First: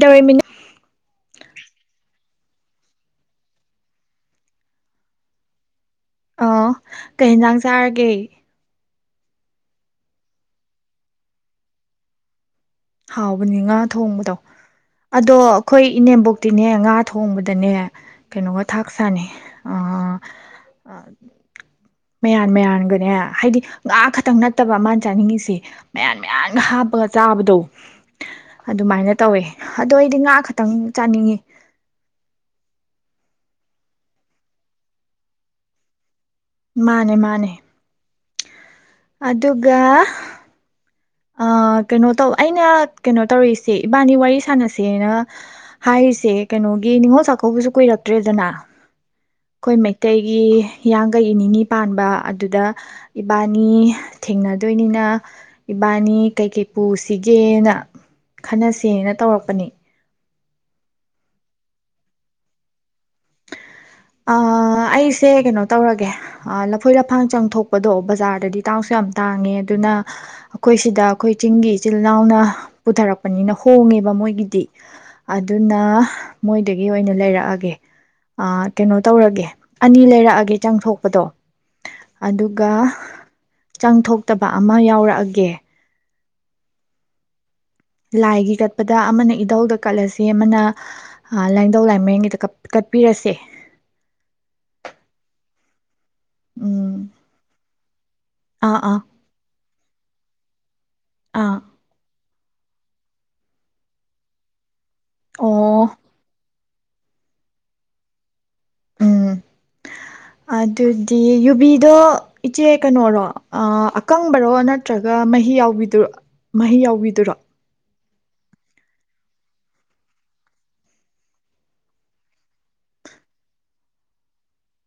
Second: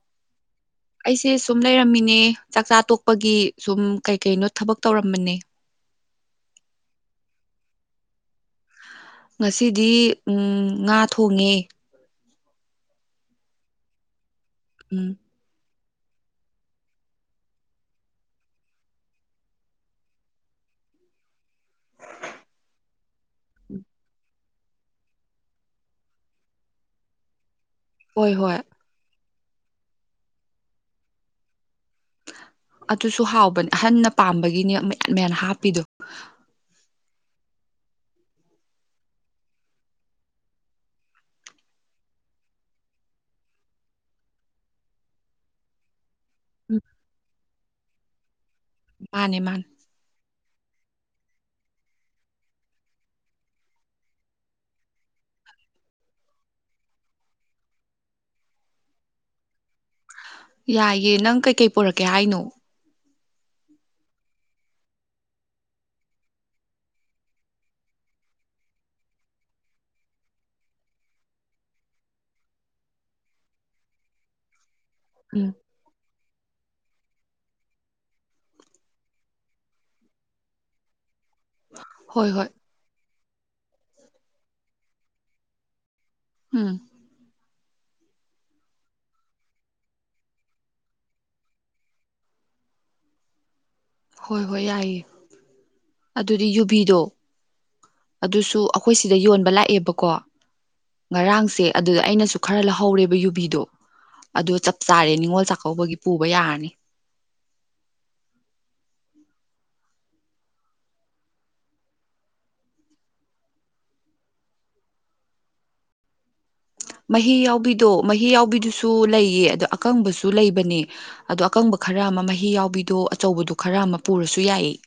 ꯗꯋꯥꯦꯃꯤꯅ ꯑꯩꯁꯦ ꯁꯨꯝ ꯂꯩꯔꯝꯃꯤꯅꯦ ꯆꯥꯛꯆꯥ ꯇꯣꯛꯄꯒꯤ ꯁꯨꯝ ꯀꯩ ꯀꯩꯅꯣ ꯊꯕꯛ ꯇꯧꯔꯝꯕꯅꯦ ꯑ ꯀꯩ ꯌꯦꯟꯖꯥꯡ ꯆꯥꯔꯒꯦ ꯉꯁꯤꯗꯤ ꯎꯝ ꯉꯥ ꯊꯣꯡꯉꯦ ꯍꯥꯎꯕꯅꯤ ꯉꯥ ꯊꯣꯡꯕꯗꯣ ꯎꯝ ꯑꯗꯣ ꯑꯩꯈꯣꯏ ꯏꯅꯦꯝꯕꯣꯛꯇꯤꯅꯦ ꯉꯥ ꯊꯣꯡꯕꯗꯅꯦ ꯀꯩꯅꯣꯒ ꯊꯥꯛ ꯁꯥꯥꯅꯦ ꯃꯌꯥꯟ ꯃꯌꯥꯟꯒꯅꯦ ꯍꯥꯏꯗꯤ ꯉꯥ ꯈꯛꯇꯪ ꯅꯠꯇꯕ ꯃꯥꯅ ꯆꯥꯅꯤꯡꯉꯁꯤ ꯃꯌꯥꯟ ꯃꯌꯥꯝꯟꯒ ꯍꯥꯞꯄꯒ ꯆꯥꯕꯗꯧ ꯍꯣꯏ ꯍꯣꯏ ꯇꯧꯋꯦ ꯑꯗꯨ ꯑꯩꯗꯤ ꯉꯥ ꯈꯇꯪ ꯆꯥꯅꯤꯡꯉꯤ ꯑꯗꯨꯁꯨ ꯍꯥꯎꯕꯅꯦ ꯑꯍꯟꯅ ꯄꯥꯝꯕꯒꯤꯅꯤ ꯃꯌꯥꯟ ꯃꯌꯥꯟ ꯍꯥꯞꯄꯤꯗꯨ ꯃꯥꯅꯦ ꯃꯥꯅꯦ ꯑꯗꯨꯒ ꯀꯩꯅꯣ ꯇꯧ ꯑꯩꯅ ꯀꯩꯅꯣ ꯇꯧꯔꯤꯁꯦ ꯏꯕꯥꯅꯤ ꯋꯥꯔꯤ ꯁꯥꯟꯅꯁꯦꯅ ꯍꯥꯏꯔꯤꯁ ꯁꯦ ꯎꯝ ꯀꯩꯅꯣꯒꯤ ꯅꯤꯡꯉꯣ ꯆꯥꯛꯀꯧꯕꯁꯨ ꯀꯨꯏꯔꯇꯦ ꯇꯔ꯭ꯦꯗꯅ ꯃꯥꯅꯦ ꯃꯥꯅꯦ ꯒꯤ ꯍꯤꯌꯥꯡꯒꯩꯒꯤ ꯅꯤꯅꯤ ꯄꯥꯟꯕ ꯑꯗꯨꯗ ꯏꯕꯥꯅꯤ ꯊꯦꯡꯅꯗꯣꯏꯅꯤꯅ ꯏꯕꯥꯅꯤ ꯀꯩꯀꯩ ꯄꯨꯁꯤꯒꯦꯅ ꯈꯟꯅꯁꯦꯅ ꯇꯧꯔꯛꯄꯅꯤ ꯌꯥꯏꯌꯦ ꯅꯪ ꯀꯩꯀꯩ ꯄꯔꯛꯀꯦ ꯍꯥꯏꯅꯣ ꯑꯩꯁꯦ ꯀꯩꯅꯣ ꯇꯧꯔꯒꯦ ꯂꯐꯣꯏ ꯂꯐꯥꯡ ꯆꯪꯊꯣꯛꯄꯗꯣ ꯕꯖꯥꯔꯗꯗꯤ ꯇꯥꯎꯁꯨ ꯌꯥꯝ ꯇꯥꯡꯉꯦ ꯑꯗꯨꯅ ꯑꯩꯈꯣꯏ ꯁꯤꯗ ꯑꯩꯈꯣꯏ ꯆꯤꯡꯒꯤ ꯏꯆꯤꯜ ꯏꯅꯥꯎꯅ ꯄꯨꯊꯔꯛꯄꯅꯤꯅ ꯍꯣꯡꯉꯦꯕ ꯃꯣꯏꯒꯤꯗꯤ ꯎꯝ ꯑꯗꯨꯅ ꯃꯣꯏꯗꯒꯤ ꯑꯣꯏꯅ ꯂꯩꯔꯛꯑꯒꯦ ꯀꯩꯅꯣ ꯇꯧꯔꯒꯦ ꯑꯅꯤ ꯂꯩꯔꯛꯑꯒꯦ ꯆꯪ ꯊꯣꯛꯄꯗꯣ ꯍꯣꯏ ꯍꯣꯏ ꯑꯗꯨꯒ ꯆꯉ ꯊꯣꯛꯇꯕ ꯑꯃ ꯌꯥꯎꯔꯛꯑꯒꯦ ꯎꯝ ꯂꯥꯏꯒꯤ ꯀꯠꯄꯗ ꯑꯃꯅ ꯏꯙꯧꯗ ꯀꯠꯂꯁꯦ ꯑꯃꯅ ꯂꯥꯏꯙꯧ ꯂꯥꯏꯃꯔꯦꯟꯒꯤꯗ ꯀꯠꯄꯤꯔꯁꯦ ꯍꯣꯏ ꯍꯣꯏ ꯌꯥꯏꯌꯦ ꯑꯗꯨꯗꯤ ꯌꯨꯕꯤꯗꯣ ꯎꯝ ꯑꯗꯨꯁꯨ ꯑꯥ ꯑꯥ ꯑꯩꯈꯣꯏ ꯁꯤꯗ ꯌꯣꯟꯕ ꯂꯥꯛꯑꯦꯕꯀꯣ ꯑꯥ ꯉꯔꯥꯡꯁꯦ ꯑꯗꯨꯗ ꯑꯩꯅꯁꯨ ꯈꯔ ꯂꯧꯍꯧꯔꯦꯕ ꯌꯨꯕꯤꯗꯣ ꯑꯗꯣ ꯆꯥꯔꯦ ꯅꯤꯡꯉꯣꯜ ꯑꯣ ꯆꯥꯛꯀꯧꯕꯒꯤ ꯄꯨꯕ ꯌꯥꯔꯅꯤ ꯎꯝ ꯑꯗꯨꯗꯤ ꯌꯨꯕꯤꯗꯣ ꯏꯆꯦ ꯀꯩꯅꯣꯔꯣ ꯑꯀꯪꯕꯔꯣ ꯅꯠꯇ꯭ꯔꯒ ꯃꯍꯤ ꯌꯥꯎꯕꯤꯗꯨꯔꯣ ꯃꯍꯤ ꯌꯥꯎꯕꯤꯗꯨꯔꯣ ꯃꯍꯤ ꯌꯥꯎꯕꯤꯗꯣ ꯃꯍꯤ ꯌꯥꯎꯕꯤꯗꯨꯁꯨ ꯂꯩꯌꯦ ꯑꯗ ꯑꯀꯪꯕꯁꯨ ꯂꯩꯕꯅꯦ ꯑꯗꯣ ꯑꯀꯪꯕ ꯈꯔ ꯑꯃ ꯃꯍꯤ ꯌꯥꯎꯕꯤꯗꯣ ꯑꯆꯧꯕꯗꯣ ꯈꯔ ꯑꯃ ꯄꯨꯔꯁꯨ ꯌꯥꯏꯌꯦ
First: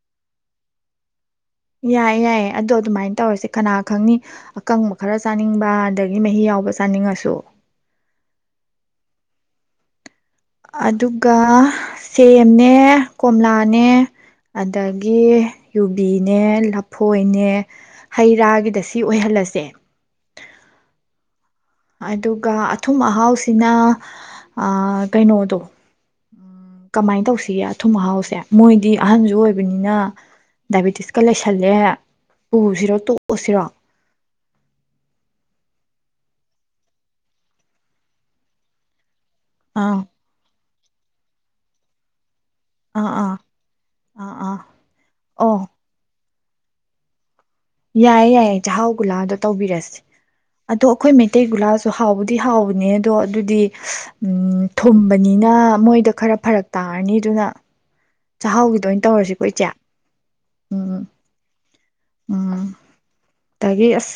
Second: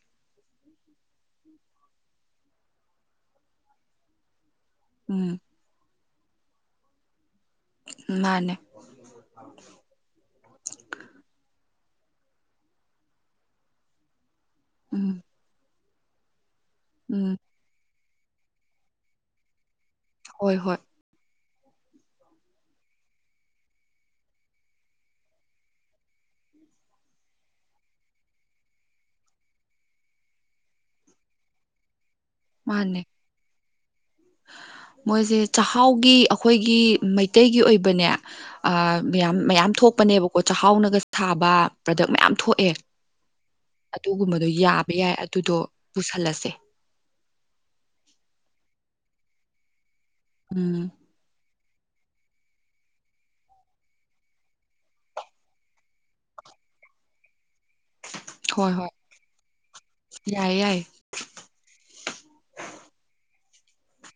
ꯌꯥꯏꯌꯦ ꯌꯥꯏꯌꯦ ꯑꯗꯣ ꯑꯗꯨꯃꯥꯏꯅ ꯇꯧꯔꯁꯦ ꯀꯅꯥ ꯈꯪꯅꯤ ꯑꯀꯪꯕ ꯈꯔ ꯎꯝ ꯆꯥꯅꯤꯡꯕ ꯑꯗꯒꯤ ꯃꯍꯤ ꯌꯥꯎꯕ ꯆꯥꯅꯤꯡꯉꯁꯨ ꯃꯥꯅꯦ ꯑꯗꯨꯒ ꯁꯦꯝꯅꯦ ꯀꯣꯝꯂꯥꯅꯦ ꯎꯝ ꯑꯗꯒꯤ ꯌꯨꯕꯤꯅꯦ ꯎꯝ ꯂꯐꯣꯏꯅꯦ ꯍꯩ ꯔꯥꯒꯤꯗ ꯁꯤ ꯑꯣꯏꯍꯜꯂꯁꯦ ꯍꯣꯏ ꯍꯣꯏ ꯑꯗꯨꯒ ꯑꯊꯨꯝ ꯑꯍꯥꯎꯁꯤꯅ ꯀꯩꯅꯣꯗꯣ ꯀꯃꯥꯏꯅ ꯇꯧꯁꯤꯒꯦ ꯑꯊꯨꯝ ꯑꯍꯥꯎꯁꯦ ꯃꯣꯏꯗꯤ ꯑꯍꯟꯁꯨ ꯑꯣꯏꯕꯅꯤꯅ ꯗꯥꯏꯕꯦꯇꯤꯁꯀ ꯂꯩꯁꯜꯂꯦ ꯄꯨꯁꯤꯔꯣ ꯃꯥꯅꯦ ꯇꯣꯛꯑꯁꯤꯔꯣ ꯃꯣꯏꯁꯦ ꯆꯥꯛꯍꯥꯎꯒꯤ ꯑꯩꯈꯣꯏꯒꯤ ꯃꯩꯇꯩꯒꯤ ꯑꯣꯏꯕꯅꯦ ꯑ ꯃꯌꯥꯝ ꯃꯌꯥꯝ ꯑꯥ ꯊꯣꯛꯄꯅꯦꯕꯀꯣ ꯆꯥꯛꯍꯥꯎꯅꯒ ꯊꯥꯕ ꯄ꯭ꯔꯗꯛ ꯃꯌꯥꯝ ꯊꯣꯛꯑꯦ ꯑꯥ ꯑꯥ ꯑꯥ ꯑꯗꯨꯒꯨꯝꯕꯗꯣ ꯑꯥ ꯌꯥꯕ ꯌꯥꯏ ꯑꯗꯨꯗꯣ ꯑꯣ ꯄꯨꯁꯜꯂꯁꯦ ꯌꯥꯏꯌꯦ ꯌꯥꯏꯌꯦ ꯆꯥꯛꯍꯥꯎ ꯒꯨꯂꯥꯗꯣ ꯇꯧꯕꯤꯔꯁꯦ ꯑꯗꯣ ꯎꯝ ꯑꯩꯈꯣꯏ ꯃꯩꯇꯩ ꯒꯨꯂꯥꯁ ꯍꯥꯎꯕꯨꯗꯤ ꯍꯥꯎꯕꯅꯦ ꯑꯗꯣ ꯑꯗꯨꯗꯤ ꯎꯝ ꯊꯨꯝꯕꯅꯤꯅ ꯃꯣꯏꯗ ꯈꯔ ꯐꯔꯛ ꯇꯥꯔꯅꯤ ꯑꯗꯨꯅ ꯍꯣꯏ ꯆꯥꯛꯍꯥꯎꯒꯤꯗꯣ ꯍꯣꯏ ꯑꯣꯏꯅ ꯇꯧꯔꯁꯤꯀꯣ ꯏꯆꯦ ꯌꯥꯏꯌꯦ ꯌꯥꯏꯌꯦ ꯎꯝ ꯎꯝ [unintelligible] ꯑꯗꯒꯤ ꯑꯁ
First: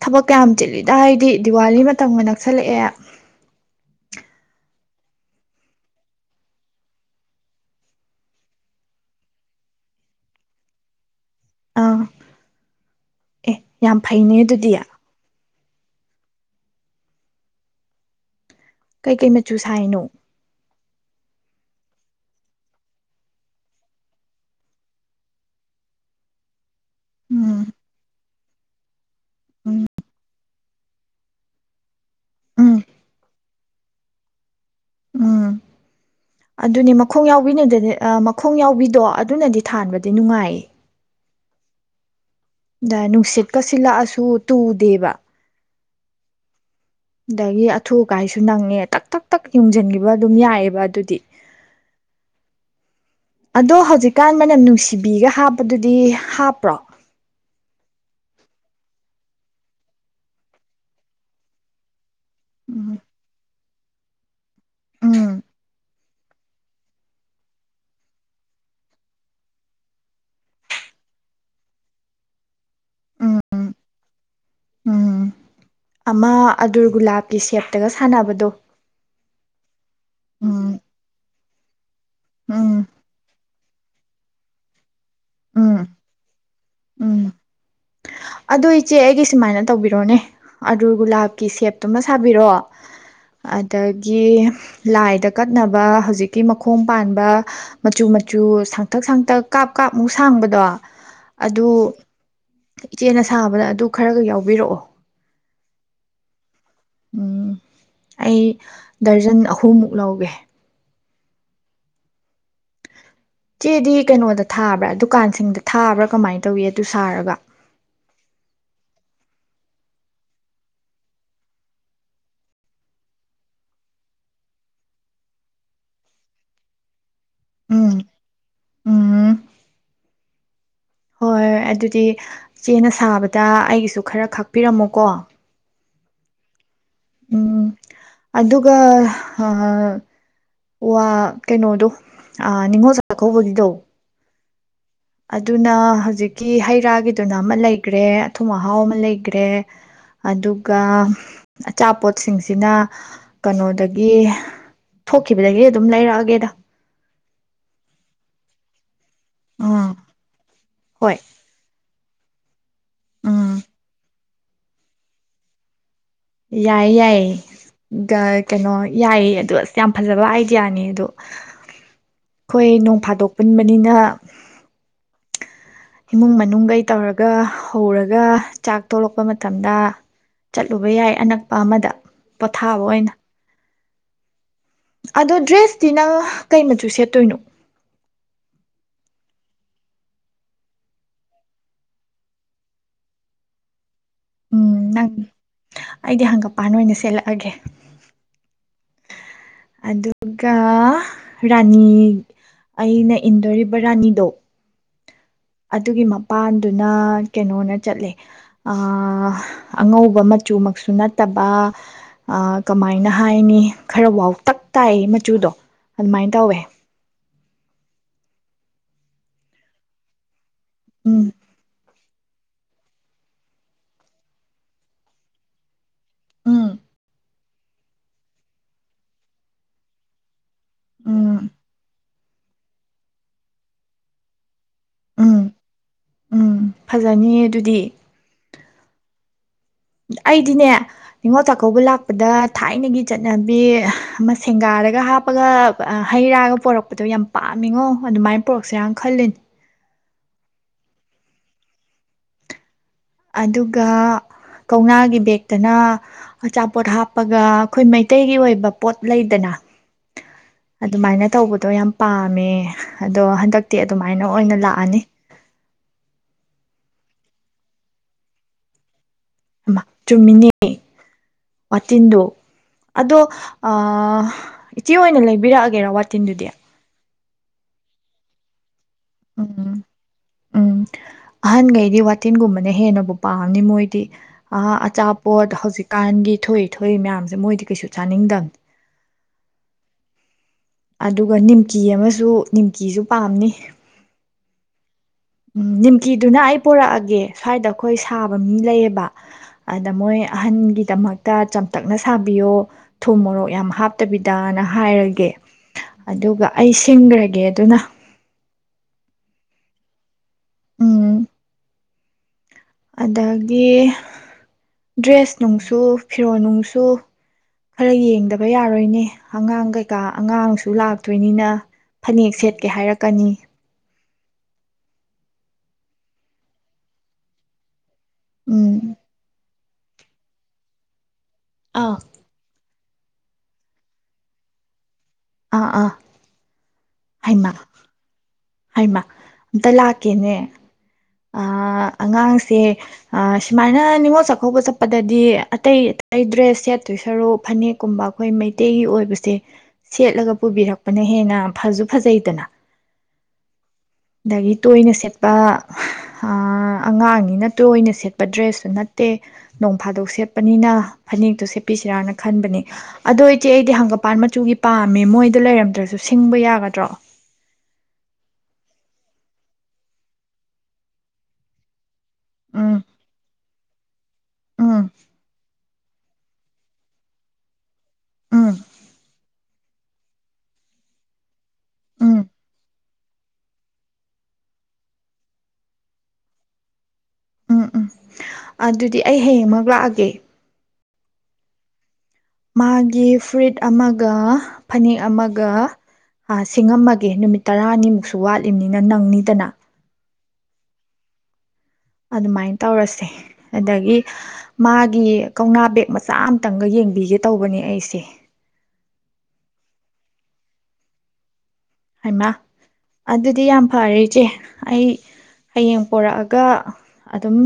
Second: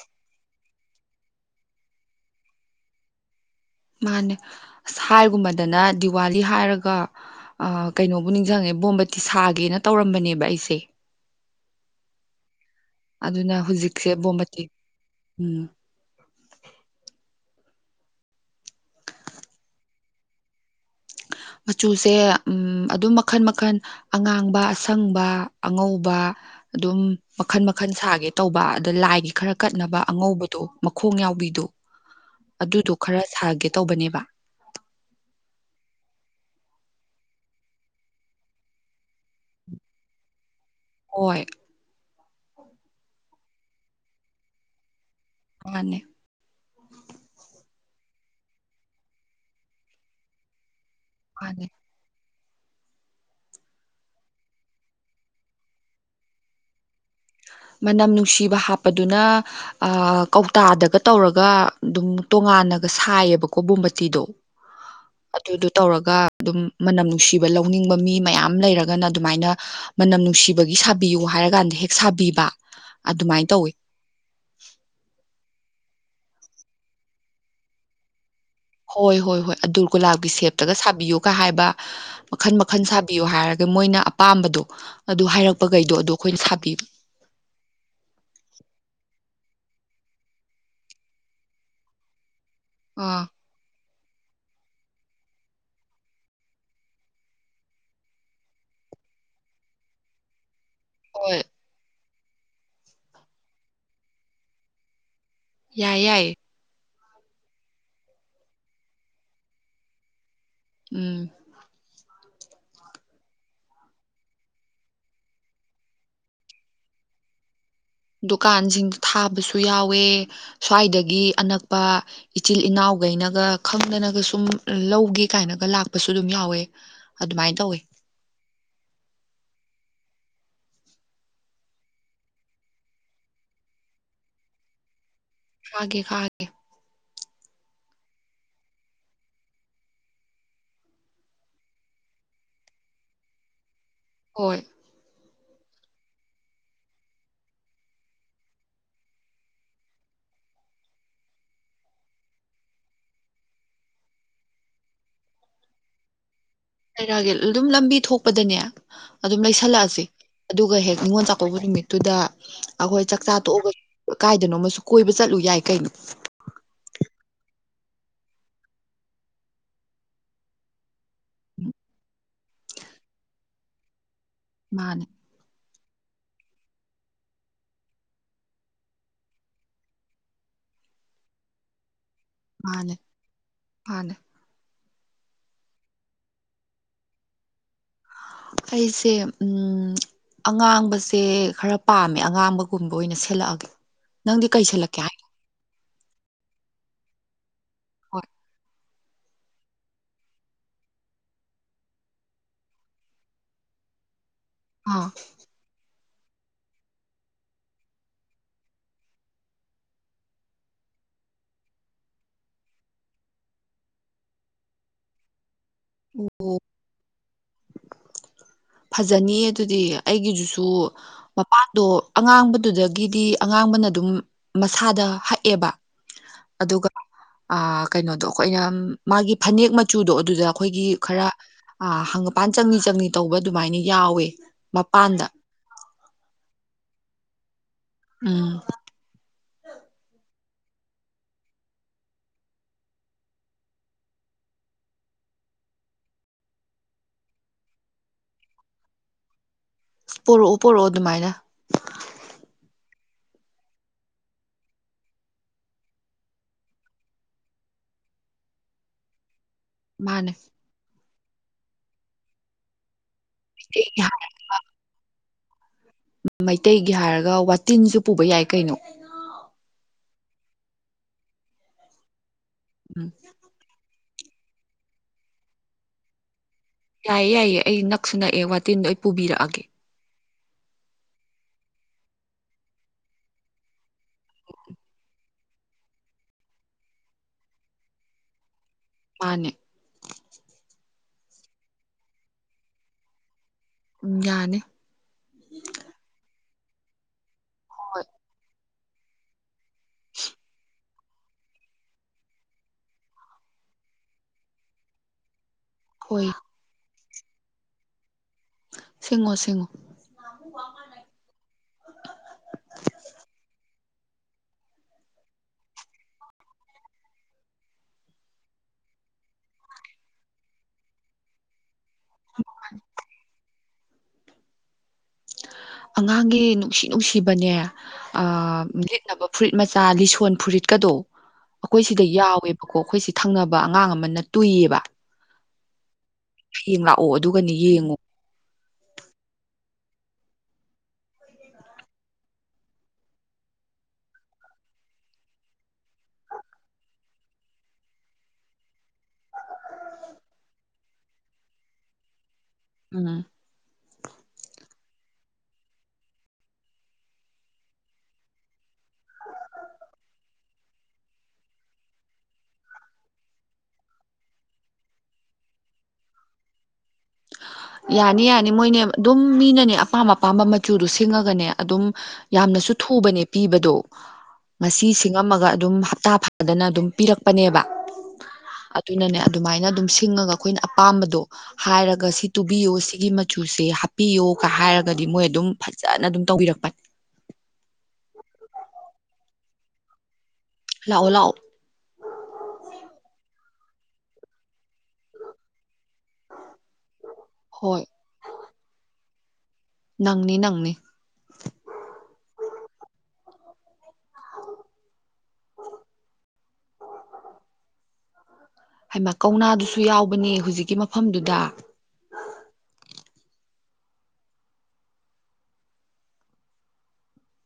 ꯊꯕꯛ ꯀꯌꯥꯝ ꯆꯤꯂꯤꯗ ꯍꯥꯏꯗꯤ ꯗꯤꯋꯥꯂꯤ ꯃꯇꯝꯒ ꯅꯛꯁꯜꯂꯛꯑꯦ ꯃꯥꯅꯦ ꯑꯁ ꯍꯥꯏꯒꯨꯝꯕꯗꯅ ꯗꯤꯋꯥꯂꯤ ꯍꯥꯏꯔꯒ ꯀꯩꯅꯣꯕꯨ ꯅꯤꯡꯁꯤꯡꯉꯦ ꯕꯣꯝꯕꯇꯤ ꯁꯥꯒꯦꯅ ꯇꯧꯔꯝꯕꯅꯦꯕ ꯑꯩꯁꯦ ꯑ ꯑꯗꯨꯅ ꯍꯧꯖꯤꯛꯁꯦ ꯕꯣꯝꯕꯇꯤ ꯑꯗꯨꯗꯤ ꯎꯝ ꯀꯩꯀꯩ ꯃꯆꯨ ꯁꯥꯏꯅꯣ ꯃꯆꯨꯁꯦ ꯑꯝ ꯑꯗꯨꯝ ꯃꯈꯜ ꯃꯈꯜ ꯑꯉꯥꯡꯕ ꯑꯁꯪꯕ ꯑꯉꯧꯕ ꯑꯗꯨꯝ ꯃꯈꯜ ꯎꯝ ꯃꯈꯜ ꯁꯥꯒꯦ ꯇꯧꯕ ꯑꯗ ꯂꯥꯏꯒꯤ ꯈꯔ ꯎꯝ ꯀꯠꯅꯕ ꯑꯉꯧꯕꯗꯣ ꯈꯣꯡ ꯌꯥꯎꯕꯤꯗꯣ ꯎꯝ ꯑꯗꯨꯗꯣ ꯈꯔ ꯁꯥꯒꯦ ꯇꯧꯕꯅꯦꯕ ꯎꯝ ꯑꯗꯨꯅꯦ ꯃꯈꯣꯡ ꯌꯥꯎꯕꯤꯅꯗꯅꯦ ꯃꯈꯣꯡ ꯌꯥꯎꯕꯤꯗꯣ ꯑꯗꯨꯅꯗꯤ ꯊꯥꯟꯕꯗꯤ ꯅꯨꯡꯉꯥꯏꯌꯦ ꯑꯣꯏꯣꯏ ꯅꯨꯡꯁꯤꯠꯀ ꯁꯤꯜꯂꯛꯑꯁꯨ ꯇꯨꯗꯦꯕ ꯃꯥꯅꯦ ꯑꯗꯒꯤ ꯑꯊꯨ ꯑꯀꯥꯏꯁꯨ ꯅꯪꯉꯦ ꯇꯛ ꯇꯛ ꯇꯛ ꯌꯨꯡꯁꯤꯟꯈꯤꯕ ꯑꯗꯨꯝ ꯌꯥꯏꯌꯦꯕ ꯑꯗꯨ [unintelligible] ꯑꯗꯣ ꯍꯧꯖꯤꯛꯀꯥꯟ ꯃꯅꯝ ꯅꯨꯡꯁꯤꯕꯤꯒ ꯍꯥꯞꯄꯗꯨꯗꯤ ꯍꯥꯞꯄ꯭ꯔꯣ ꯃꯅꯝ ꯅꯨꯡꯁꯤꯕ ꯍꯥꯞꯄꯗꯨꯅ ꯀꯧꯇꯥꯗꯒ ꯇꯧꯔꯒ ꯑꯗꯨꯝ ꯇꯣꯉꯥꯟꯅꯒ ꯎꯝ ꯁꯥꯏꯌꯦꯕ [unintelligible] ꯎꯝ ꯑꯗꯨꯗꯨ ꯇꯧꯔ ꯑꯗꯨꯝ ꯃꯅꯝ ꯅꯨꯡꯁꯤꯕ ꯂꯧꯅꯤꯡꯕ ꯃꯤ ꯃꯌꯥꯝ ꯂꯩꯔꯒꯅ ꯑꯗꯨꯃꯥꯏꯅ ꯃꯅꯝ ꯅꯨꯡꯁꯤꯕꯒꯤ ꯁꯥꯕꯤꯌꯨ ꯍꯥꯏꯔꯀꯥꯟꯗ ꯍꯦꯛ ꯁꯥꯕꯤꯕ ꯎꯝ ꯑꯗꯨꯃꯥꯏꯅ ꯇꯧꯋꯤ ꯎꯝ ꯑꯃ ꯑꯗꯨꯔ ꯒꯨꯂꯥꯞꯀꯤ ꯁꯦꯞꯇꯒ ꯁꯥꯟꯅꯕꯗꯣ ꯍꯣꯏ ꯍꯣꯏ ꯍꯣꯏ ꯑꯗꯨꯔ ꯒꯨꯂꯥꯞꯒꯤ ꯁꯦꯞꯇꯒ ꯎꯝ ꯁꯥꯕꯤꯌꯨ ꯍꯥꯏꯕ ꯃꯈꯟ ꯃꯈꯟ ꯎꯝ ꯁꯥꯕꯤꯌꯨ ꯍꯥꯏꯔ ꯑꯗ ꯃꯣꯏꯅ ꯑꯄꯥꯝꯕꯗꯣ ꯑꯗꯨ ꯎꯝ ꯍꯥꯏꯔꯛꯄꯈꯩꯗꯣ ꯑꯗꯣ ꯑꯩꯈꯣꯏꯅ ꯁꯥꯕꯤꯕ ꯑꯗꯨ ꯏꯆꯦ ꯑꯩꯒꯤ ꯁꯨꯃꯥꯏꯅ ꯇꯧꯕꯤꯔꯣꯅꯦ ꯑꯗꯨꯔ ꯒꯨꯂꯥꯞꯀꯤ ꯁꯦꯞꯇꯨꯃ ꯁꯥꯕꯤꯔꯣ ꯑꯥ ꯑꯗ ꯒꯤ ꯂꯥꯏꯗ ꯀꯠꯅꯕ ꯍꯧꯖꯤꯛꯀꯤ ꯃꯈꯣꯡ ꯄꯥꯟꯕ ꯃꯆꯨ ꯃꯆꯨ ꯁꯥꯡꯊꯛ ꯁꯥꯡꯊꯛ ꯀꯥꯞ ꯀꯥꯞꯃꯨꯛ ꯁꯥꯡꯕꯗꯣ ꯍꯣꯏ ꯑꯗꯨ ꯏꯆꯦꯅ ꯁꯥꯕꯗ ꯑꯗꯨ ꯈꯔꯒ ꯌꯥꯎꯕꯤꯔꯛꯑꯣ ꯌꯥꯏ ꯌꯥꯏ ꯎꯝ ꯑꯩ ꯗꯔꯖꯟ ꯑꯍꯨꯝꯃꯨꯛ ꯂꯧꯒꯦ ꯎꯝ ꯏꯆꯦꯗꯤ ꯀꯩꯅꯣꯗ ꯊꯥꯕ꯭ꯔꯥ ꯗꯨꯀꯥꯟꯁꯤꯡꯗ ꯊꯥꯕ꯭ꯔꯥ ꯀꯃꯥꯏꯅ ꯇꯧꯏ ꯑꯗꯨ ꯁꯥꯔꯒ ꯗꯨꯀꯥꯟꯁꯤꯡ ꯊꯥꯕꯁꯨ ꯌꯥꯎꯋꯦ ꯁ꯭ꯋꯥꯏꯗꯒꯤ ꯑꯅꯛꯄ ꯏꯆꯤꯜ ꯏꯅꯥꯎꯈꯩꯅꯒ ꯈꯪꯗꯅꯒ ꯁꯨꯝ ꯂꯧꯒꯦ ꯀꯥꯏꯅꯒ ꯂꯥꯛꯄꯁꯨ ꯑꯗꯨꯝ ꯌꯥꯎꯋꯦ ꯑꯗꯨꯃꯥꯏꯅ ꯇꯧꯋꯤ ꯎꯝ ꯎꯝ ꯍꯣꯏ ꯑꯗꯨꯗꯤ ꯏꯆꯦꯅ ꯁꯥꯕꯗ ꯑꯩꯒꯤꯁꯨ ꯈꯔ ꯈꯥꯛꯄꯤꯔꯝꯃꯣꯀꯣ [unintelligible] ꯎꯝ ꯑꯗꯨꯒ ꯋꯥ ꯀꯩꯅꯣꯗꯣ ꯅꯤꯡꯉꯣꯜ ꯆꯥꯛꯀꯧꯕꯒꯤꯗꯣ ꯍꯣꯏ ꯑꯗꯨꯅ ꯍꯧꯖꯤꯛꯀꯤ ꯍꯩ ꯔꯥꯒꯤꯗꯨꯅ ꯑꯃ ꯂꯩꯈ꯭ꯔꯦ ꯑꯊꯨꯝ ꯑꯍꯥꯎ ꯑꯃ ꯂꯩꯈ꯭ꯔꯦ ꯑꯗꯨꯒ ꯑꯆꯥꯄꯣꯠꯁꯤꯡꯁꯤꯅ ꯀꯅꯣꯗꯒꯤ ꯊꯣꯛꯈꯤꯕꯗꯒꯤ ꯑꯗꯨꯝ ꯂꯩꯔꯛꯑꯒꯦꯗ [unintelligible] ꯑꯗꯨꯝ ꯂꯝꯕꯤ ꯊꯣꯛꯄꯗꯅꯦ ꯑꯗꯨꯝ ꯎꯝ ꯂꯩꯁꯜꯂꯛꯑꯁꯤ ꯑꯗꯨꯒ ꯍꯦꯛ ꯍꯣꯏ ꯅꯤꯉꯣꯜ ꯆꯥꯛꯀꯧꯕ ꯅꯨꯃꯤꯠ ꯑꯗꯨꯗ ꯑꯩꯈꯣꯏ ꯆꯥꯛꯆꯥ ꯎꯝ ꯇꯣꯛꯑꯒꯁꯨ ꯀꯥꯏꯗꯅꯣ ꯑꯃꯁꯨ ꯀꯣꯏꯕ ꯆꯠꯂꯨ ꯌꯥꯏ ꯀꯩꯅꯣ ꯌꯥꯏ ꯌꯥꯏꯌꯦ ꯀꯩꯅꯣ ꯌꯥꯏꯌꯦ ꯑꯗꯣ ꯑꯁ ꯌꯥꯝ ꯐꯖꯕ ꯑꯥꯏꯗꯤꯌꯥꯅꯦ ꯑꯗꯣ ꯑꯩꯈꯣꯏ ꯅꯣꯡ ꯐꯥꯗꯣꯛꯄꯨꯟ ꯑꯅꯤꯅ ꯃꯥꯅꯦ ꯏꯃꯨꯡ ꯃꯅꯨꯡꯒꯩ ꯇꯧꯔꯒ ꯍꯧꯔꯒ ꯆꯥꯛ ꯇꯣꯛꯂꯛꯄ ꯃꯇꯝꯗ ꯆꯠꯂꯨꯕ ꯌꯥꯏ ꯑꯅꯛꯄ ꯑꯃꯗ ꯄꯣꯊꯥꯕ ꯑꯣꯏꯅ ꯃꯅꯦ ꯑꯗꯣ ꯗ꯭ꯔꯦꯁꯇꯤ ꯅꯪ ꯀꯩ ꯃꯆꯨ ꯁꯦꯠꯇꯣꯏꯅꯣ ꯑꯩꯁꯦ ꯑꯉꯥꯡꯕꯁꯦ ꯈꯔ ꯄꯥꯝꯃꯦ ꯑꯉꯥꯡꯕꯒꯨꯝꯕ ꯑꯣꯏꯅ ꯁꯦꯠꯂꯛꯑꯒꯦ ꯅꯪꯗꯤ ꯎꯝ ꯀꯩꯁꯜꯂꯛꯀꯦ ꯅꯪ ꯍꯥꯏ ꯑꯩꯗꯤ ꯍꯪꯒꯄꯥꯟ ꯑꯣꯏꯅ ꯁꯦꯜꯂꯛꯑꯒꯦ ꯍ [inaudible] ꯑꯗꯨꯒ ꯔꯥꯅꯤ ꯑꯩꯅ ꯏꯟꯗꯣꯔꯤꯕ ꯔꯥꯅꯤꯗꯣ ꯑꯥ ꯑꯗꯨꯒꯤ ꯃꯄꯥꯟꯗꯨꯅ ꯀꯩꯅꯣꯅ ꯆꯠꯂꯦ ꯑꯉꯧꯕ ꯃꯆꯨꯃꯛꯁꯨ ꯅꯠꯇꯕ ꯀꯃꯥꯏꯅ ꯍꯥꯏꯅꯤ ꯈꯔ ꯋꯥꯎꯇꯛ ꯇꯥꯏ ꯃꯆꯨꯗꯣ ꯑꯗꯨꯃꯥꯏꯅ ꯇꯧꯌꯦ ꯐꯖꯅꯤꯌꯦ ꯑꯗꯨꯗꯤ ꯑꯩꯒꯤꯁꯨꯨ ꯑꯗꯨ ꯎꯝ ꯃꯄꯥꯟꯗꯣ ꯑꯉꯥꯡꯕꯗꯨꯗꯒꯤꯗꯤ ꯑꯉꯥꯡꯕꯅ ꯑꯗꯨꯝ ꯃꯁꯥꯗ ꯍꯛꯑꯦꯕ ꯎꯝ ꯑꯗꯨꯒ ꯀꯩꯅꯣꯗꯣ ꯑꯩꯈꯣꯏꯅ ꯃꯥꯒꯤ ꯐꯅꯦꯛ ꯃꯆꯨꯗꯣ ꯑꯗꯨꯗ ꯑꯩꯈꯣꯏꯒꯤ ꯈꯔ ꯎꯝ ꯍꯪ ꯄꯥꯟ ꯆꯪꯂꯤ ꯆꯪꯂꯤ ꯇꯧꯕ ꯑꯗꯨꯃꯥꯏꯅ ꯌꯥꯎꯌꯦ ꯃꯄꯥꯟꯗ ꯐꯖꯅꯤꯌꯦ ꯑꯗꯨꯗꯤ ꯎꯝ ꯑꯩꯗꯤꯅꯦ ꯅꯤꯉꯣꯜ ꯆꯥꯛꯀꯧꯕ ꯂꯥꯛꯄꯗ ꯊꯥꯏꯅꯒꯤ ꯆꯠꯅꯕꯤ ꯑꯃ ꯁꯦꯡꯒꯥꯗꯒ ꯍꯥꯞꯄꯒ ꯍꯩ ꯔꯥꯒ ꯄꯣꯔꯛꯄꯗꯣ ꯌꯥꯝ ꯄꯥꯝꯃꯤꯉꯣ ꯑꯗꯨꯃꯥꯏꯅ ꯄꯣꯔꯛꯁꯔꯅ ꯈꯜꯂꯤꯅꯦ ꯄꯣꯔꯛꯑꯣ ꯄꯣꯔꯛꯑꯣ ꯑꯗꯨꯃꯥꯏꯅ ꯑꯗꯨꯒ ꯀꯧꯅꯥꯒꯤ ꯕꯦꯛꯇꯅ ꯑꯆꯥꯄꯣꯠ ꯍꯥꯞꯄꯒ ꯑꯩꯈꯣꯏ ꯃꯩꯇꯩꯒꯤ ꯑꯣꯏꯕ ꯄꯣꯠ ꯂꯩꯗꯅ ꯃꯥꯅꯦ ꯑꯗꯨꯃꯥꯏꯅ ꯇꯧꯕꯗꯣ ꯌꯥꯝ ꯄꯥꯝꯃꯦ ꯑꯗꯣ ꯍꯟꯗꯛꯇꯤ ꯑꯩꯒꯤ ꯑꯗꯨꯃꯥꯏꯅ ꯑꯣꯏꯅ ꯂꯥꯛꯑꯅꯤ ꯃꯩꯇꯩꯒꯤ ꯍꯥꯏꯔꯒ ꯋꯥꯇꯤꯟꯁꯨ ꯄꯨꯕ ꯌꯥꯏ ꯀꯩꯅꯣ ꯆꯨꯝꯃꯤꯅꯤ ꯋꯥꯇꯤꯟꯗꯣ ꯎꯝ ꯑꯗꯣ ꯑ ꯏꯆꯦ ꯑꯣꯏꯅ ꯂꯩꯕꯤꯔꯛꯑꯒꯦꯔ ꯋꯥꯇꯤꯟꯗꯨꯗꯤ ꯌꯥꯏꯌꯦ ꯌꯥꯏꯌꯦ ꯑꯩ ꯅꯛꯁꯨ ꯅꯛꯑꯦ ꯋꯥꯇꯤꯟꯗꯣ ꯄꯨꯕꯤꯔꯛꯑꯒꯦ ꯎꯝ ꯎꯝ ꯑꯍꯟꯈꯩꯗꯤ ꯋꯥꯇꯤꯟꯒꯨꯝꯕꯅ ꯍꯦꯟꯅꯕꯨ ꯄꯥꯝꯅꯤ ꯃꯣꯏꯗꯤ ꯑꯆꯥꯄꯣꯠ ꯍꯧꯖꯤꯛꯀꯥꯟꯒꯤ ꯊꯣꯏꯏ ꯊꯣꯏꯏ ꯃꯌꯥꯝꯁꯦ ꯃꯣꯏꯗꯤ ꯀꯩꯁꯨ ꯆꯥꯅꯤꯡꯗꯕꯅꯤ ꯃꯥꯅꯦ ꯑꯗꯨꯒ ꯅꯤꯝꯀꯤ ꯑꯃꯁꯨ ꯅꯤꯝꯀꯤꯁꯨ ꯄꯥꯝꯅꯤ ꯎꯝ ꯌꯥꯅꯦ ꯅꯤꯃꯀꯤꯗꯨꯟ ꯑꯩꯄ ꯄꯨꯔꯛꯑꯒꯦ ꯁ꯭ꯋꯥꯏꯗ ꯑꯩꯈꯣꯏ ꯍꯣꯏ ꯁꯥꯕ ꯃꯤ ꯂꯩꯌꯦꯕ ꯕ ꯃꯣꯏ ꯑꯍꯟꯒꯤꯗꯃꯛꯇ ꯆꯝꯇꯛꯅ ꯁꯥꯕꯤꯌꯣ ꯊꯨ ꯃꯣꯔꯣꯛ ꯌꯥꯝ ꯍꯥꯞꯇꯕꯤꯗꯅ ꯍꯥꯏꯔꯒꯦ ꯍꯣꯏ ꯑꯗꯨꯒ ꯑꯩ ꯊꯤꯡꯈ꯭ꯔꯒꯦ ꯑꯗꯨꯅ ꯁꯤꯡꯉꯣ ꯁꯤꯡꯉꯣ ꯎꯝ [inaudible] ꯑꯗꯒꯤ ꯗ꯭ꯔꯦꯁ ꯅꯨꯡꯁꯨ ꯐꯤꯔꯣꯜ ꯅꯨꯡꯁꯨ ꯈꯔ ꯌꯦꯡꯗꯕ ꯌꯥꯔꯣꯏꯅꯦ ꯑꯉꯥꯡ ꯀꯩꯀꯥ ꯑꯉꯥꯡꯁꯨ ꯂꯥꯛꯇꯣꯏꯅꯤꯅ ꯐꯅꯦꯛ ꯁꯦꯠꯀꯦ ꯍꯥꯏꯔꯛꯀꯅꯤ ꯑꯉꯥꯡꯒꯤ ꯅꯨꯡꯁꯤ ꯅꯨꯡꯁꯤꯕꯅꯦ ꯑ ꯎꯝ ꯂꯤꯠꯅꯕ ꯐꯨꯔꯤꯠ ꯃꯆꯥ ꯂꯤꯁꯣꯟ ꯐꯨꯔꯤꯠꯀꯗꯣ ꯑꯩꯈꯣꯏ ꯑꯥ ꯁꯤꯗ ꯌꯥꯎꯋꯦꯕ ꯀꯣ ꯑꯩꯈꯣꯏꯁꯤ ꯊꯪꯅꯕ ꯑꯉꯥꯡ ꯑꯃꯅ ꯇꯨꯏꯌꯦꯕ ꯑꯥ ꯑꯥ ꯍꯌꯦꯪ ꯂꯥꯛꯑꯣ ꯑꯗꯨꯒꯅꯤ ꯌꯦꯡꯉꯨ ꯍꯥꯏꯃ ꯑꯝꯇ ꯂꯥꯛꯀꯦꯅꯦ ꯑꯉꯥꯡꯁꯦ ꯁꯨꯃꯥꯏꯅ ꯅꯤꯉꯣꯜ ꯆꯥꯛꯀꯧꯕ ꯆꯠꯄꯗꯗꯤ ꯑꯇꯩ ꯑꯇꯩ ꯗ꯭ꯔꯦꯁ ꯁꯦꯠꯇꯣꯏ ꯁꯔꯨ ꯐꯅꯦꯛꯀꯨꯝꯕ ꯑꯩꯈꯣꯏ ꯃꯩꯇꯩꯒꯤ ꯑꯣꯏꯕꯁꯦ ꯁꯦꯠꯂꯒ ꯄꯨꯕꯤꯔꯛꯄꯅ ꯍꯦꯟꯅ ꯐꯁꯨ ꯐꯖꯩꯗꯅ ꯎ ꯑꯗꯒꯤ ꯇꯣꯏꯅ ꯁꯦꯠꯄ ꯑꯉꯥꯡꯅꯤꯅ ꯇꯣꯏꯅ ꯁꯦꯠꯄ ꯗ꯭ꯔꯦꯁꯁꯨꯨ ꯅꯠꯇꯦ ꯅꯣꯡ ꯐꯥꯗꯣꯛ ꯁꯦꯠꯄꯅꯤꯅ ꯐꯅꯦꯛꯇꯣ ꯁꯦꯠꯄꯤꯁꯤꯔꯥꯅ ꯈꯟꯕꯅꯤ ꯑꯗꯣ ꯏꯆꯦ ꯑꯩꯗꯤ ꯍꯪꯒꯄꯥꯟ ꯃꯆꯨꯒꯤ ꯄꯥꯝꯃꯦ ꯃꯣꯏꯗꯣ ꯂꯩꯔꯝꯗ꯭ꯔꯁꯨ ꯁꯤꯡꯕ ꯌꯥꯒꯗ꯭ꯔꯣ ꯌꯥꯅꯤ ꯌꯥꯅꯤ ꯃꯣꯏꯅꯦ ꯑꯗꯨꯝ ꯃꯤꯅꯅꯦ ꯑꯄꯥꯝ ꯑꯄꯥꯝꯕ ꯃꯆꯨꯗ ꯁꯤꯡꯉꯒꯅꯦ ꯑꯗꯨꯝ ꯌꯥꯝꯅꯁꯨ ꯎꯝ ꯊꯨꯕꯅꯦ ꯄꯤꯕꯗꯣ ꯉꯁꯤ ꯎꯝ ꯁꯤꯡꯉꯝꯃꯒ ꯑꯗꯨꯝ ꯍꯞꯇꯥ ꯐꯗꯅ ꯑꯗꯨꯝ ꯄꯤꯔꯛꯄꯅꯦꯕ ꯎꯝ ꯑꯗꯨꯅꯅꯦ ꯑꯗꯨꯃꯥꯏꯅ ꯑꯗꯨꯝ ꯊꯤꯡꯉꯒ ꯑꯩꯈꯣꯒ ꯑꯄꯥꯝꯕꯗꯣ ꯍꯥꯏꯔꯒ ꯁꯤ ꯎꯝ ꯇꯨꯕꯤꯌꯣ ꯁꯤꯒꯤ ꯃꯆꯨꯁꯦ ꯍꯥꯞꯄꯤꯌꯣꯒ ꯍꯥꯏꯔꯒꯗꯤ ꯃꯣꯏ ꯑꯗꯨꯝ ꯐꯖꯅ ꯑꯗꯨꯝ ꯇꯧꯕꯤꯔꯛꯄꯅꯤ ꯎꯝ ꯎꯝ ꯑꯗꯨꯗꯤ ꯑꯩ ꯍꯌꯦꯡꯃꯛ ꯂꯥꯛꯑꯒꯦ ꯂꯑꯣ ꯂꯑꯣ ꯃꯥꯒꯤ ꯐꯨꯏꯠ ꯑꯃꯒ ꯐꯅꯦꯛ ꯑꯃꯒ ꯍꯥ ꯁꯤꯡꯉꯝꯃꯒꯦ ꯅꯨꯃꯤꯠ ꯍꯣꯏ ꯇꯔꯥꯅꯤꯃꯨꯛꯁꯨ ꯋꯥꯠꯂꯤꯕꯅꯤꯅ ꯅꯪꯅꯤ ꯗꯅꯥ ꯅꯪꯅꯤ ꯅꯪꯅꯤ ꯑꯗꯨꯃꯥꯏꯅ ꯇꯧꯔꯁꯦ ꯑꯗꯒꯤ ꯃꯥꯒꯤ ꯀꯧꯅꯥ ꯕꯦꯛ ꯃꯆꯥ ꯑꯃ ꯇꯪꯒ ꯌꯦꯡꯕꯤꯒꯦ ꯇꯧꯕꯅꯤ ꯑꯩꯁꯦ ꯍꯥꯏꯃ ꯀꯧꯅꯥꯗꯨꯁꯨ ꯌꯥꯎꯕꯅꯦ ꯍꯧꯖꯤꯛꯀꯤ ꯃꯐꯝꯗꯨꯗ ꯍꯥꯏꯃ ꯑꯗꯨꯗꯤ ꯌꯥꯝ ꯐꯔꯦ ꯏꯆꯦ ꯑꯩ ꯍꯌꯦꯡ ꯄꯣꯔꯛꯑꯒ ꯑꯗꯨꯝ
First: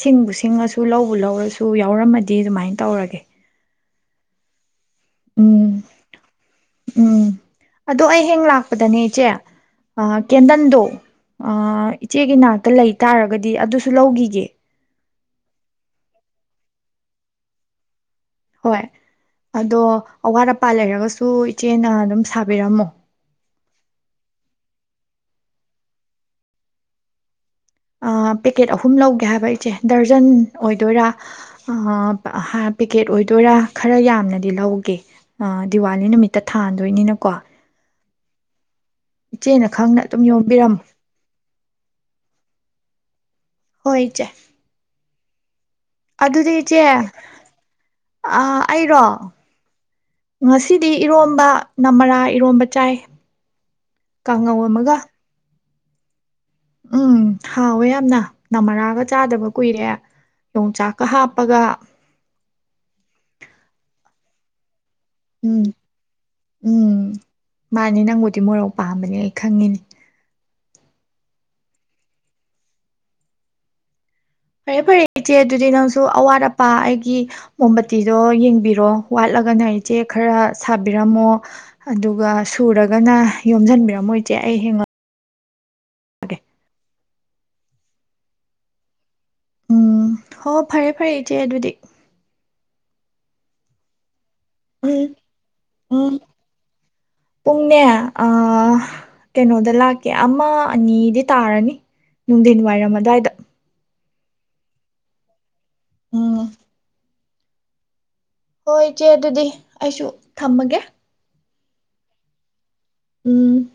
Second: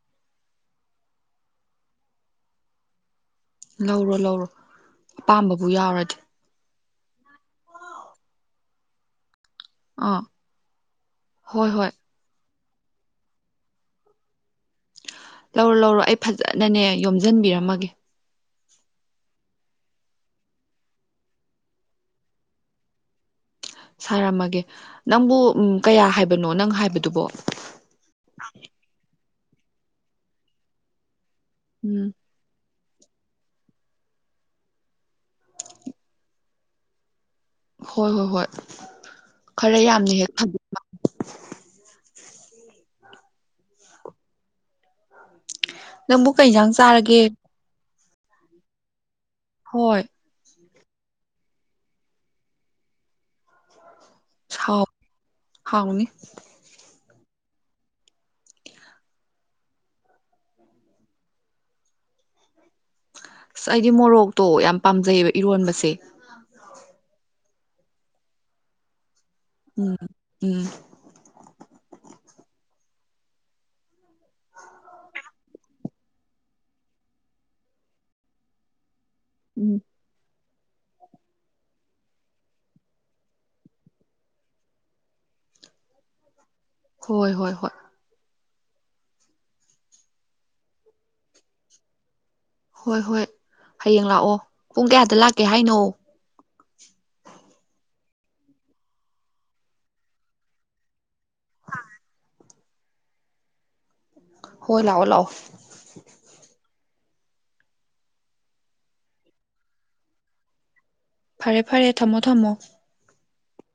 ꯁꯤꯡꯕꯨ ꯁꯤꯡꯉꯁꯨ ꯂꯧꯕ ꯂꯧꯔꯁꯨ ꯌꯥꯎꯔꯝꯃꯗꯤ ꯑꯗꯨꯃꯥꯏꯅ ꯇꯧꯔꯒꯦ ꯂꯧꯔꯣ ꯂꯧꯔꯣ ꯎꯝ ꯑꯄꯥꯝꯕꯕꯨ ꯌꯥꯎꯔꯗꯤ ꯎꯝ ꯑꯗꯣ ꯑꯩ ꯍꯌꯦꯡ ꯂꯥꯛ ꯄꯗꯅꯦ ꯏꯆꯦ ꯑꯥ ꯀꯦꯟꯗꯟꯗꯣ ꯍꯣꯏ ꯑꯥ ꯍꯣꯏ ꯏꯆꯦꯒꯤ ꯅꯥ ꯇ ꯂꯩ ꯇꯥꯔꯒꯗꯤ ꯑꯗꯨꯁꯨ ꯂꯧꯒꯤꯒꯦ ꯂꯧꯔꯣ ꯂꯧꯔꯣ ꯑꯩ ꯐꯖꯅꯅꯦ ꯌꯣꯝꯖꯤꯟꯕꯤꯔꯝꯃꯒꯦ ꯍꯣꯏ ꯑꯗꯣ ꯑꯋꯥꯠ ꯑꯄꯥ ꯂꯩꯔꯒꯁꯨ ꯏꯆꯦꯅ ꯑꯗꯨꯝ ꯁꯥꯕꯤꯔꯝꯃꯣ ꯁꯥꯔꯝꯃꯒꯦ ꯅꯪꯕꯨ ꯀꯌꯥ ꯍꯥꯏꯕꯅꯣ ꯅꯪ ꯍꯥꯏꯕꯗꯨꯕꯣ ꯄꯦꯀꯦꯠ ꯑꯍꯨꯝ ꯂꯧꯒꯦ ꯍꯥꯏꯕ ꯆꯦ ꯗꯔꯖꯟ ꯑꯣꯏꯗꯣꯏꯔꯥ ꯎꯝ ꯑꯍꯥ ꯍꯥꯏ ꯄꯦꯀꯦꯠ ꯑꯣꯏꯗꯣꯏꯔꯥ ꯈꯔ ꯌꯥꯝꯅꯗꯤ ꯂꯧꯒꯦ ꯑꯥ ꯗꯤꯋꯥꯂꯤ ꯅꯨꯃꯤꯠꯇ ꯊꯥꯟꯗꯣꯏꯅꯤꯅꯀꯣ ꯍꯣꯏ ꯍꯣꯏ ꯍꯣꯏ ꯏꯆꯦꯅ ꯈꯔ ꯈꯪꯅ ꯌꯥꯝꯅ ꯑꯗꯨꯝ ꯍꯦꯛ ꯊꯝꯕꯤ ꯌꯣꯝꯕꯤꯔꯝꯃꯣ ꯍꯣꯏ ꯏꯆꯦ ꯅꯪꯕꯨ ꯀꯩ ꯏꯟꯁꯥꯡ ꯆꯥꯔꯒꯦ ꯑ ꯑꯩꯔꯣ ꯍꯣꯏ ꯉꯁꯤꯗꯤ ꯏꯔꯣꯝꯕ ꯅꯃꯔꯥ ꯏꯔꯣꯝꯕ ꯆꯥꯏ ꯀꯥꯡꯉꯧ ꯍꯥꯎ ꯑꯃꯒ ꯍꯥꯎꯅꯤ ꯎꯝ ꯍꯥꯎꯋꯦ ꯌꯥꯝꯅ ꯅꯃꯔꯥꯒ ꯆꯥꯗꯕ ꯀꯨꯏꯔꯦ ꯌꯣꯡꯆꯥꯛꯀ ꯍꯥꯞꯄꯒ ꯑꯁ ꯑꯩꯗꯤ ꯃꯣꯔꯣꯛꯇꯣ ꯌꯥꯝ ꯄꯥꯝꯖꯩꯌꯦꯕ ꯎꯝ ꯏꯔꯣꯟꯕꯁꯦ ꯎꯝ ꯃꯥꯅꯤ ꯅꯪꯕꯨꯗꯤ ꯃꯣꯔꯣꯛ ꯄꯥꯝꯕꯅꯦ ꯑꯩ ꯈꯪꯉꯤꯅꯦ ꯎꯝ ꯎꯝ ꯐꯔꯦ ꯐꯔꯦ ꯏꯆꯦ ꯑꯗꯨꯗꯤ ꯅꯪꯁꯨ ꯑꯋꯥꯠ ꯑꯄꯥ ꯑꯩꯒꯤ ꯃꯣꯝꯕꯇꯤꯗꯣ ꯌꯦꯡꯕꯤꯔꯣ ꯋꯥꯠꯂꯒꯅ ꯎꯝ ꯏꯆꯦ ꯈꯔ ꯁꯥꯕꯤꯔꯝꯃꯣ ꯑꯗꯨꯒ ꯁꯨꯔꯒꯅ ꯌꯣꯝꯁꯤꯟꯕꯤꯔꯝꯃꯣ ꯏꯆꯦ ꯑꯩ ꯍꯉ ꯑꯒꯦ ꯍꯣꯏ ꯍꯣꯏ ꯍꯣꯏ ꯎꯝ ꯍꯣ ꯐꯔꯦ ꯐꯔꯦ ꯏꯆꯦ ꯑꯗꯨꯗꯤ ꯍꯣꯏ ꯍꯣꯏ ꯍꯌꯦꯡ ꯂꯥꯛꯑꯣ ꯄꯨꯡ ꯎꯝ ꯀꯌꯥꯗ ꯂꯥꯛꯀꯦ ꯍꯥꯏꯅꯣ ꯎꯝ ꯄꯨꯡꯅꯦ ꯑꯥ ꯀꯩꯅꯣꯗ ꯂꯥꯛꯀꯦ ꯑꯃ ꯑꯅꯤꯗꯤ ꯇꯥꯔꯅꯤ ꯅꯨꯡꯊꯤꯟ ꯋꯥꯏꯔꯝ ꯑꯗꯥꯏꯗ ꯍꯣꯏ ꯂꯥꯛꯑꯣ ꯂꯥꯛꯑꯣ ꯎꯝ ꯍꯣꯏ ꯏꯆꯦ ꯑꯗꯨꯗꯤ ꯑꯩꯁꯨ ꯊꯝꯃꯒꯦ ꯐꯔꯦ ꯐꯔꯦ ꯊꯝꯃꯣ ꯊꯝꯃꯣ ꯎꯝ